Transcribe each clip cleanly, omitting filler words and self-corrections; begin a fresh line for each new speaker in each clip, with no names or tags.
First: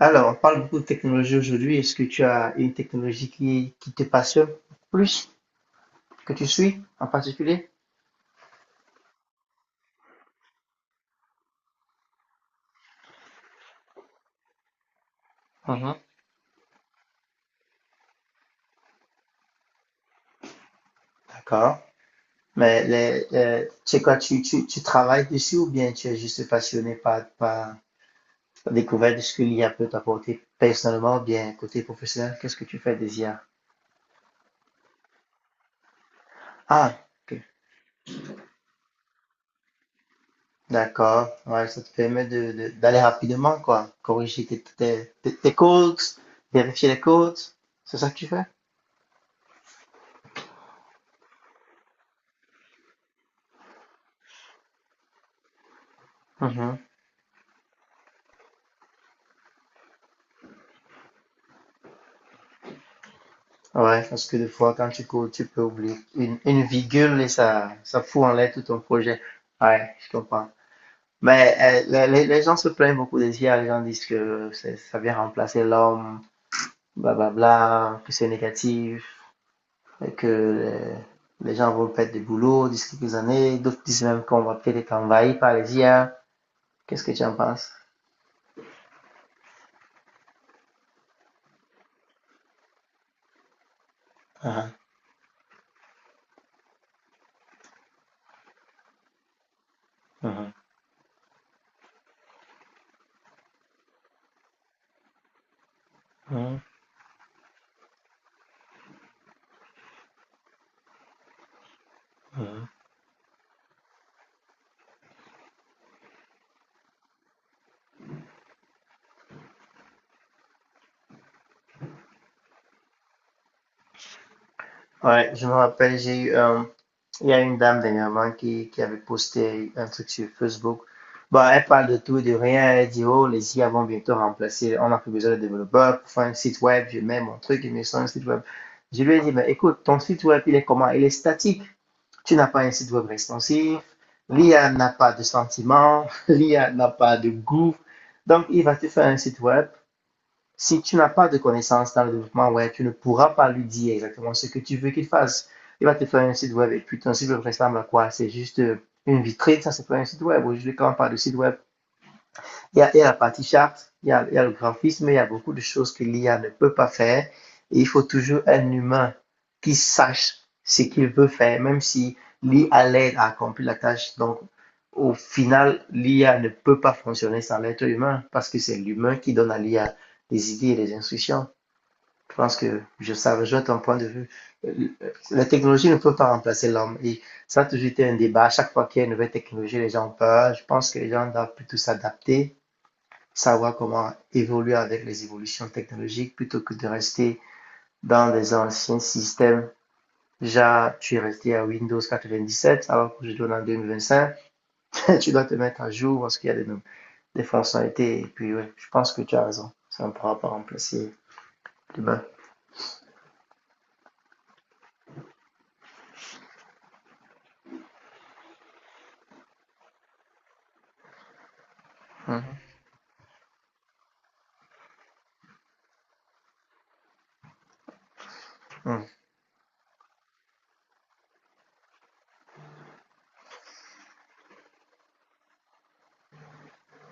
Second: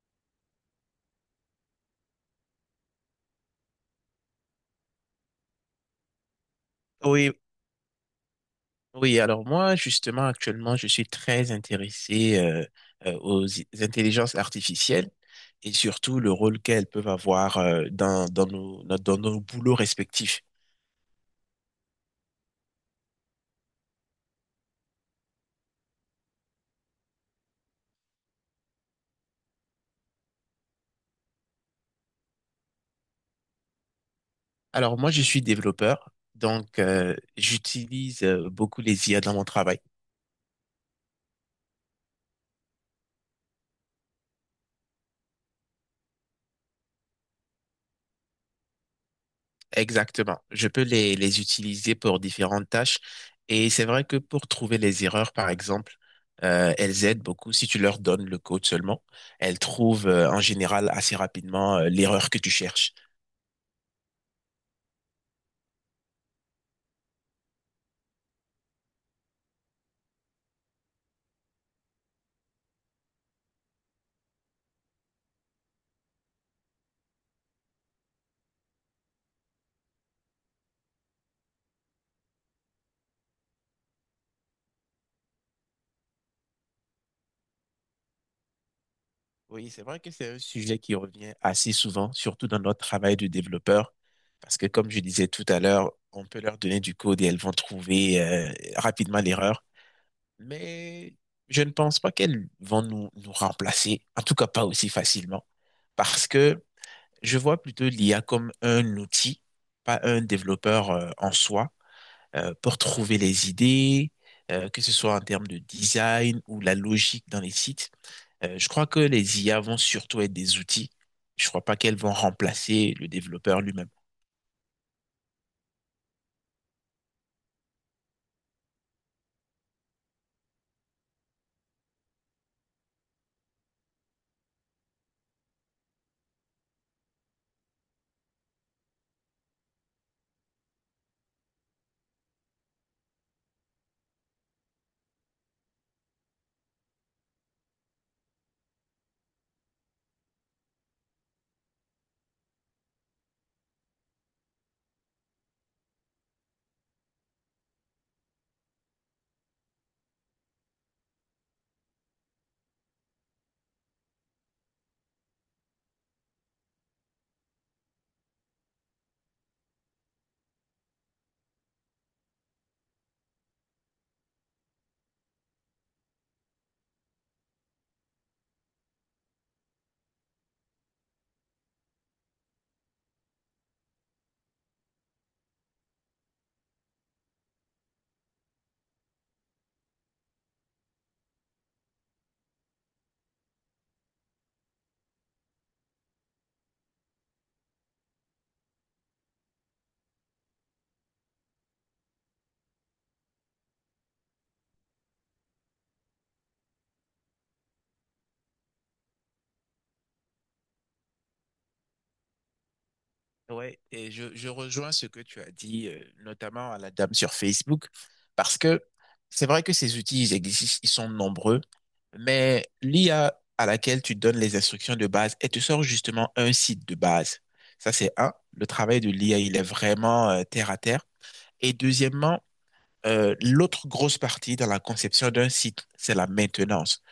Alors, on parle beaucoup de technologie aujourd'hui. Est-ce que tu as une technologie qui te passionne plus, que tu suis en
Oui,
particulier?
oui. Alors moi, justement, actuellement, je suis très intéressé aux intelligences artificielles et
Mhm.
surtout le rôle qu'elles peuvent avoir dans nos, no- dans nos boulots respectifs.
D'accord. Mais tu sais quoi, tu travailles dessus ou bien tu es juste passionné par la découverte de ce que l'IA peut t'apporter personnellement ou bien côté professionnel? Qu'est-ce que tu fais des IA?
Alors moi, je suis développeur, donc
Ah, ok.
j'utilise beaucoup les IA dans mon travail.
D'accord. Ouais, ça te permet d'aller rapidement, quoi. Corriger tes codes, vérifier les codes. C'est ça que tu fais?
Exactement. Je peux les utiliser pour différentes tâches. Et c'est vrai que pour trouver les erreurs, par exemple, elles aident beaucoup. Si tu leur donnes le code seulement, elles trouvent en général assez rapidement l'erreur que tu cherches.
Ouais, parce que des fois, quand tu cours, tu peux oublier une virgule et ça fout en l'air tout ton projet. Ouais, je comprends. Mais les gens se plaignent beaucoup des IA, les gens disent que ça vient remplacer l'homme, blablabla, que c'est négatif, et que gens vont perdre du boulot d'ici quelques années. D'autres disent même qu'on va peut-être être envahi par les IA. Qu'est-ce que tu en penses?
Oui, c'est vrai que c'est un sujet qui revient assez souvent, surtout dans notre travail de développeur, parce que
Ah,
comme je disais tout à l'heure, on peut leur donner du code et elles vont trouver rapidement l'erreur.
mhm,
Mais je ne pense pas qu'elles vont nous remplacer, en tout cas pas aussi facilement. Parce
mhm,
que je vois plutôt l'IA comme un outil, pas un développeur en soi,
mhm.
pour trouver les idées, que ce soit en termes de design ou la logique dans les sites. Je crois que les IA vont surtout être des outils. Je crois pas qu'elles vont remplacer le développeur lui-même.
Ouais, je me rappelle, j'ai eu un il y a une dame dernièrement qui avait posté un truc sur Facebook. Bah, elle parle de tout et de rien. Elle dit, oh, les IA vont bientôt remplacer. On n'a plus besoin de développeurs pour faire un site web. Je mets mon truc, il me sort un site web. Je lui ai dit, mais écoute, ton site web, il est comment? Il est statique. Tu n'as pas un site web responsif. L'IA n'a pas de sentiments. L'IA n'a pas de goût. Donc, il va te faire un site web, si tu n'as pas de connaissances dans le développement web, tu ne pourras pas lui dire exactement ce que tu veux qu'il fasse. Il va te faire un site web et puis ton site web ressemble à quoi? C'est juste une vitrine, ça c'est pas un site web. Aujourd'hui, quand on parle de site web, il y a la partie charte, il y a le graphisme, il y a beaucoup de choses que l'IA ne peut pas faire. Et il faut toujours un humain qui sache ce qu'il veut faire, même si l'IA l'aide à accomplir la tâche. Donc, au final, l'IA ne peut pas fonctionner sans l'être humain parce que c'est l'humain qui donne à l'IA des idées et des instructions. Je pense que je savais, je vois ton point de vue. Euh, La technologie ne peut pas remplacer l'homme. Et ça a toujours été un débat. À chaque fois qu'il y a une nouvelle technologie, les gens ont peur. Je pense que les gens doivent plutôt s'adapter, savoir comment évoluer avec les évolutions technologiques plutôt que de rester dans des anciens systèmes. Déjà, tu es resté à Windows 97, alors que je donne en 2025, tu dois te mettre à jour parce qu'il y a des fonctionnalités. Et puis, ouais, je pense que tu as raison. Ça ne pourra pas remplacer l'humain.
Ouais, et je rejoins ce que tu as dit, notamment à la dame sur Facebook, parce que c'est vrai que ces outils, ils existent, ils sont nombreux,
Mmh.
mais l'IA à laquelle tu donnes les instructions de base, elle te sort justement un site de base. Ça, c'est un. Le travail de
Mmh.
l'IA, il est vraiment terre à terre. Et deuxièmement, l'autre grosse partie dans la conception d'un site, c'est la maintenance.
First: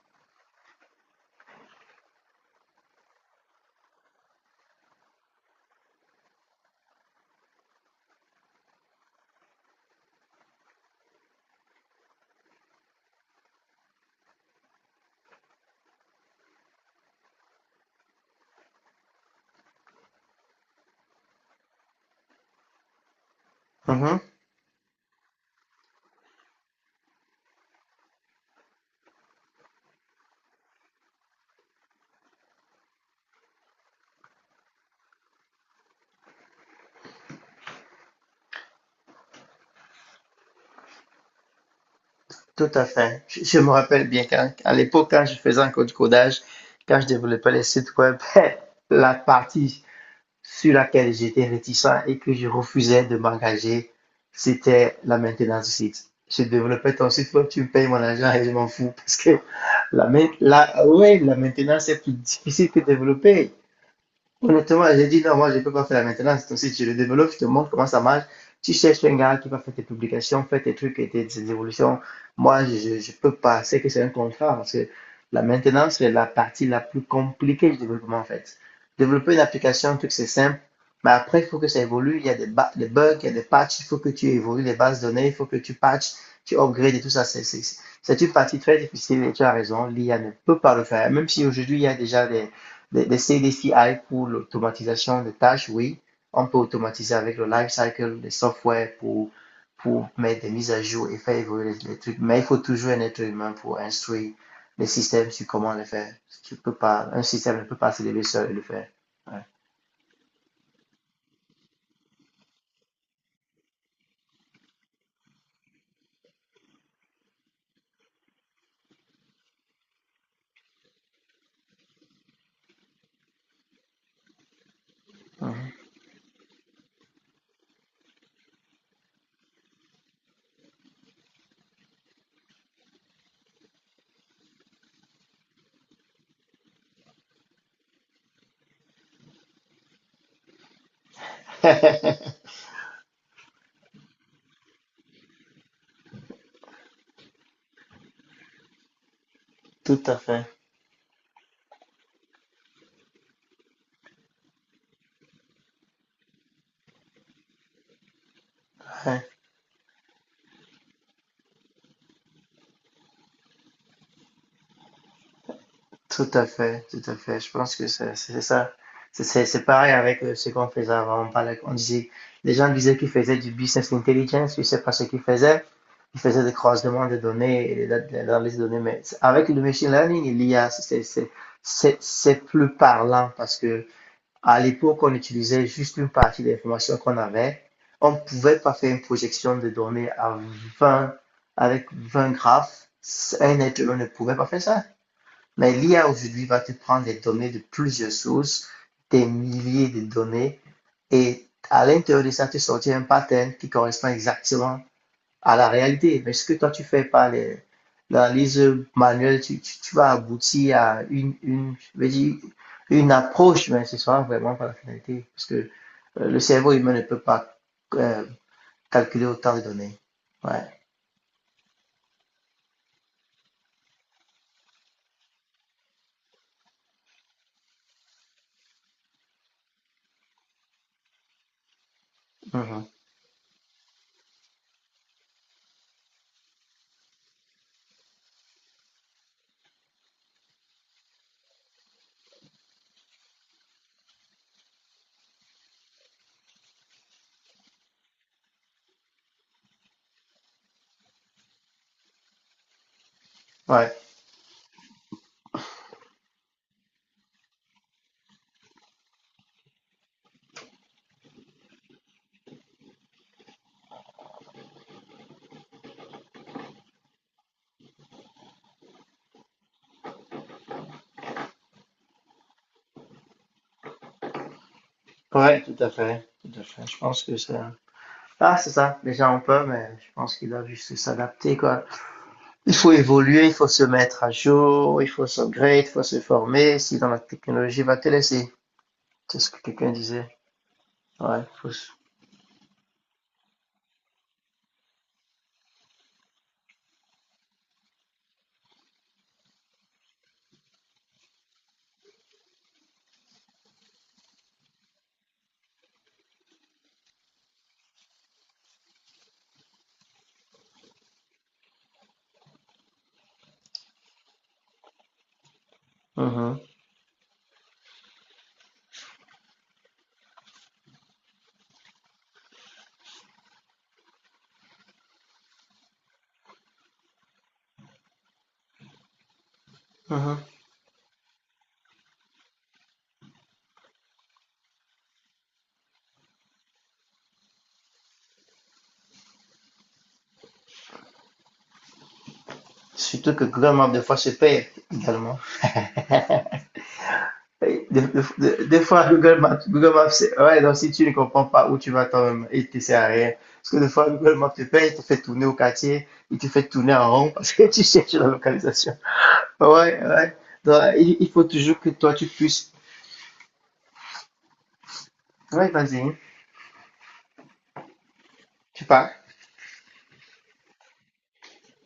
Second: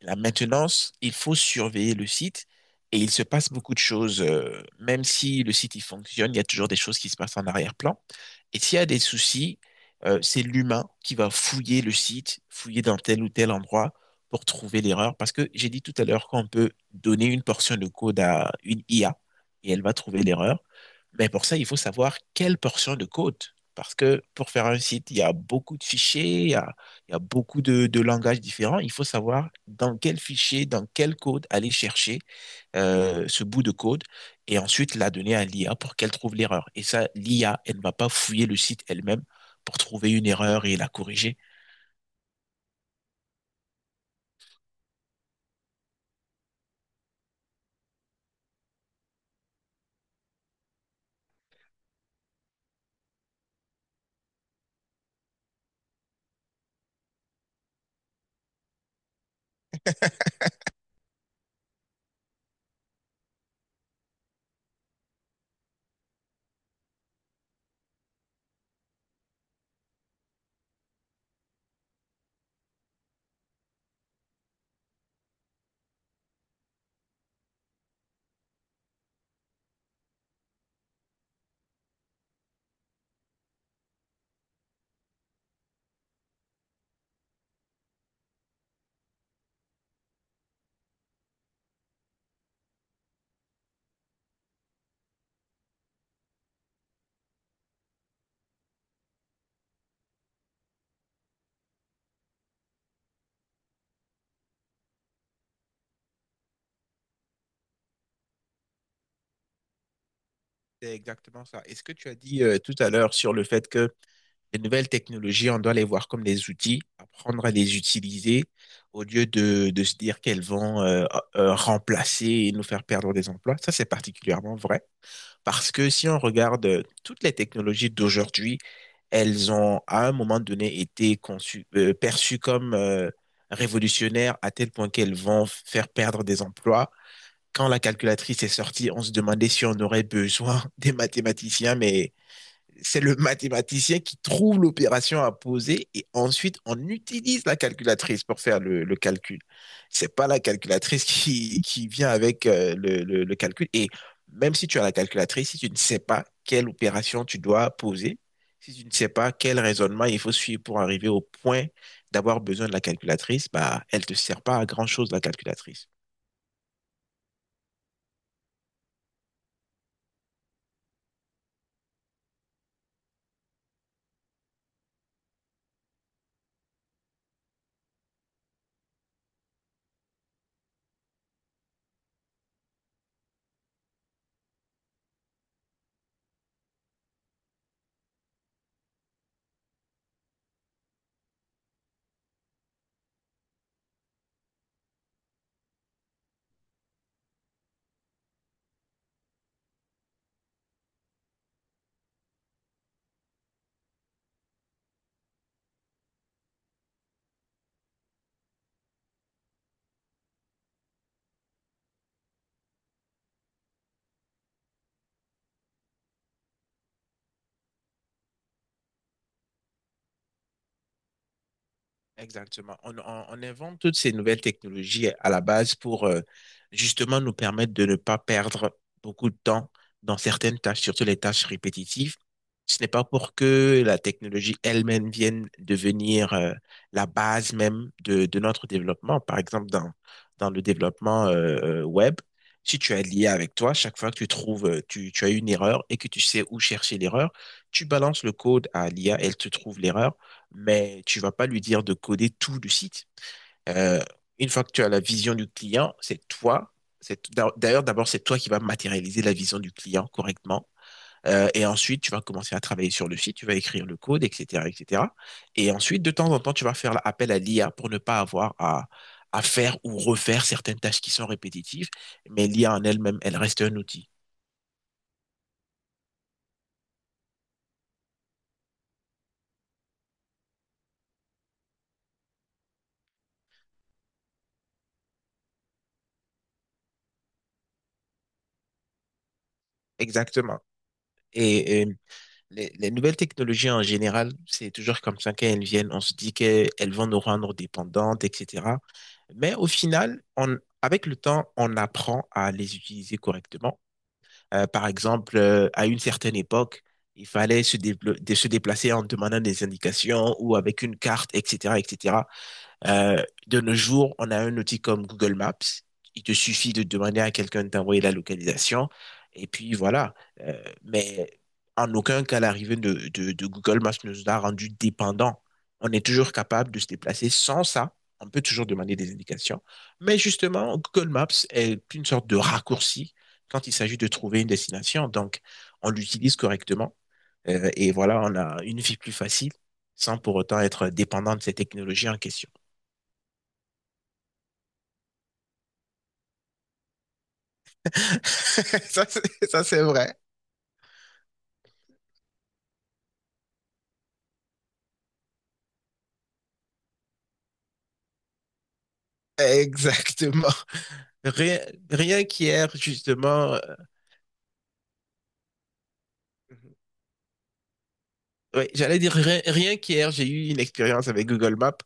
La maintenance, il faut surveiller le site et il se passe beaucoup de choses. Même si le site il fonctionne, il y a toujours des choses qui se passent en arrière-plan. Et s'il y a des soucis, c'est l'humain qui va fouiller le site, fouiller dans tel ou tel endroit pour trouver l'erreur. Parce que j'ai dit tout à l'heure qu'on peut donner une portion de code à une IA et elle va trouver l'erreur. Mais pour ça, il faut savoir quelle portion de code. Parce
Mmh.
que pour faire un site, il y a beaucoup de fichiers, il y a beaucoup de langages différents. Il faut savoir dans quel fichier, dans quel code aller chercher ce bout de code et ensuite la donner à l'IA pour qu'elle trouve l'erreur. Et ça, l'IA, elle ne va pas fouiller le site elle-même pour trouver une erreur et la corriger.
Tout à fait. Je me rappelle bien qu'à l'époque, quand je faisais encore du codage, quand je développais les sites web, la partie sur laquelle j'étais réticent et que je refusais de m'engager, c'était la maintenance du site. Je développais ton site, toi tu me payes mon argent et je m'en fous parce que la, ouais, la maintenance est plus difficile que développer. Honnêtement, j'ai dit non, moi je ne peux pas faire la maintenance. Donc, si tu le développes, je te montre comment ça marche. Tu cherches un gars qui va faire tes publications, faire tes trucs et tes évolutions. Moi, je peux pas. C'est que c'est un contrat parce que la maintenance, c'est la partie la plus compliquée du développement en fait. Développer une application, un truc, c'est simple. Mais après, il faut que ça évolue. Il y a des bugs, il y a des patchs. Il faut que tu évolues les bases de données. Il faut que tu patches, tu upgrades et tout ça. C'est une partie très difficile et tu as raison. L'IA ne peut pas le faire. Même si aujourd'hui, il y a déjà des CDCI pour l'automatisation des tâches, oui. On peut automatiser avec le lifecycle des software pour mettre des mises à jour et faire évoluer les trucs. Mais il faut toujours un être humain pour instruire les systèmes sur comment le faire. Tu peux pas, un système ne peut pas se lever seul et le faire. Ouais.
C'est exactement ça. Et ce que tu as dit tout à l'heure sur le fait que les nouvelles technologies, on doit les voir comme des outils, apprendre à les utiliser au lieu de se dire qu'elles vont remplacer et nous faire perdre des emplois. Ça, c'est particulièrement vrai parce
Mhm.
que si on regarde toutes les technologies d'aujourd'hui, elles ont à un moment donné été conçues, perçues comme révolutionnaires à tel point qu'elles vont faire perdre des emplois. Quand la calculatrice est sortie, on se demandait si on aurait besoin des mathématiciens, mais c'est le mathématicien qui trouve l'opération à poser et ensuite on utilise la calculatrice pour faire le calcul.
Tout
C'est
à
pas la
fait.
calculatrice qui vient avec le calcul. Et même si tu as la calculatrice, si tu ne sais pas quelle opération tu dois poser, si tu ne sais
Ouais.
pas quel raisonnement il faut suivre pour arriver au point d'avoir besoin de la calculatrice, bah, elle te sert pas à grand-chose, la calculatrice.
Tout à fait, tout à fait. Je pense que c'est ça. C'est pareil avec ce qu'on faisait avant. On parlait, on disait, les gens disaient qu'ils faisaient du business intelligence, je ne sais pas ce qu'ils faisaient. Ils faisaient des croisements de données et des analyses de données. Mais avec le machine learning et l'I a c'est plus parlant parce que à l'époque, on utilisait juste une partie de l'information qu'on avait. On ne pouvait pas faire une projection de données à 20 avec 20 graphes. Un être humain ne pouvait pas faire ça. Mais l'IA aujourd'hui va te prendre les données de plusieurs sources, des milliers de données, et à l'intérieur de ça, te sortir un pattern qui correspond exactement à la réalité. Mais ce que toi, tu fais par l'analyse manuelle, tu vas aboutir à je veux dire, une approche, mais ce sera vraiment pas la finalité, parce que le cerveau humain ne peut pas euh, calculer autant de données. Ouais.
Exactement. On invente toutes ces nouvelles technologies à la base pour justement nous permettre de ne pas perdre beaucoup de temps dans certaines tâches, surtout les tâches répétitives. Ce
Mhm.
n'est pas pour que la technologie elle-même vienne devenir la base même de notre développement. Par exemple, dans le développement web, si tu as lié avec toi, chaque fois que tu trouves, tu as une erreur et que tu sais où chercher l'erreur, tu balances le code à l'IA, elle te trouve l'erreur mais tu vas pas lui dire de coder tout le site.
Ouais.
Euh, une fois que tu as la vision du client, c'est toi. C'est, d'ailleurs, d'abord c'est toi qui vas matérialiser la vision du client correctement. Et ensuite, tu vas commencer à travailler sur le site, tu vas écrire le code, etc., etc. Et cetera. Et ensuite, de temps en temps, tu vas faire appel à l'IA pour ne pas avoir à faire ou refaire certaines tâches qui sont répétitives. Mais l'IA en elle-même, elle reste un outil.
Ouais, tout à fait. Tout à fait. Je pense que ça. Ah, c'est ça, les gens ont peur, mais je pense qu'ils doivent juste s'adapter, quoi. Il faut évoluer, il faut se mettre à jour, il faut s'upgrade, il faut se former, sinon la technologie va te laisser. C'est ce que quelqu'un disait.
Exactement.
Ouais, faut...
Et
se-
les nouvelles technologies en général, c'est toujours comme ça qu'elles viennent. On se dit qu'elles vont nous rendre dépendantes, etc. Mais au final, avec le temps, on apprend à les utiliser correctement. Par exemple, à une certaine époque, il fallait se déplacer en demandant des indications ou avec une carte, etc., etc. Euh, de nos jours, on a un outil comme Google Maps. Il te
Mhm,
suffit de demander à quelqu'un de t'envoyer la localisation. Et puis voilà. Mais en aucun cas, l'arrivée de Google Maps nous a rendu dépendants. On est toujours capable de se déplacer sans ça. On peut toujours demander des indications. Mais
mhm.
justement, Google Maps est une sorte de raccourci quand il s'agit de trouver une destination. Donc, on l'utilise correctement. Et voilà, on a une vie plus facile sans pour autant être dépendant de ces technologies en question.
Surtout que Google Maps, des fois, se perd également. Des, des- des- des fois,
Ça, c'est
Google Maps,
vrai.
ouais, donc si tu ne comprends pas où tu vas toi-même, il te sert à rien. Parce que des fois, Google Maps te paye, il te fait tourner au quartier, il te fait tourner en rond parce que tu cherches la localisation. Ouais, ouais.
Exactement.
Donc, il faut
Rien,
toujours que toi,
Rien
tu
qu'hier,
puisses.
justement,
Ouais, vas-y, hein.
oui,
Tu
j'allais
pars.
dire rien qu'hier, j'ai eu une expérience avec Google Maps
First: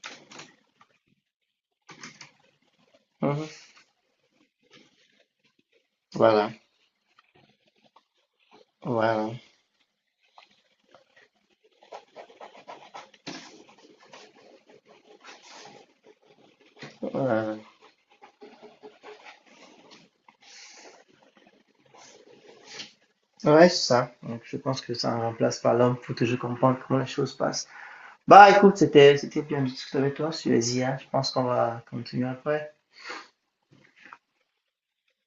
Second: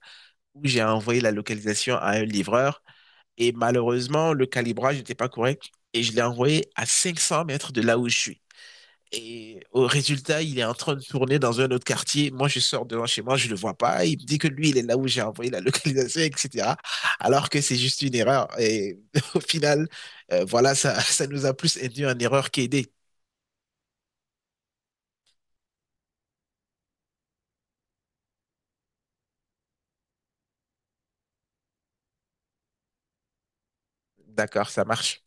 où j'ai envoyé la localisation à un livreur
Mhm.
et malheureusement, le calibrage n'était pas correct et je l'ai
Voilà.
envoyé à 500 mètres de là où je suis.
Voilà.
Et au résultat, il est en train de tourner dans un autre quartier. Moi, je sors devant chez moi, je ne le vois pas. Il me dit que lui, il est là où j'ai envoyé la localisation, etc. Alors
Voilà.
que c'est juste une erreur. Et au final, voilà, ça nous a plus induit en erreur qu'aidé.
Ouais, c'est ça. Donc, je pense que ça ne remplace pas l'homme. Il faut toujours comprendre comment les choses passent. Bah, écoute, c'était bien de discuter avec toi sur les IA. Je pense qu'on va continuer après.
D'accord, ça marche.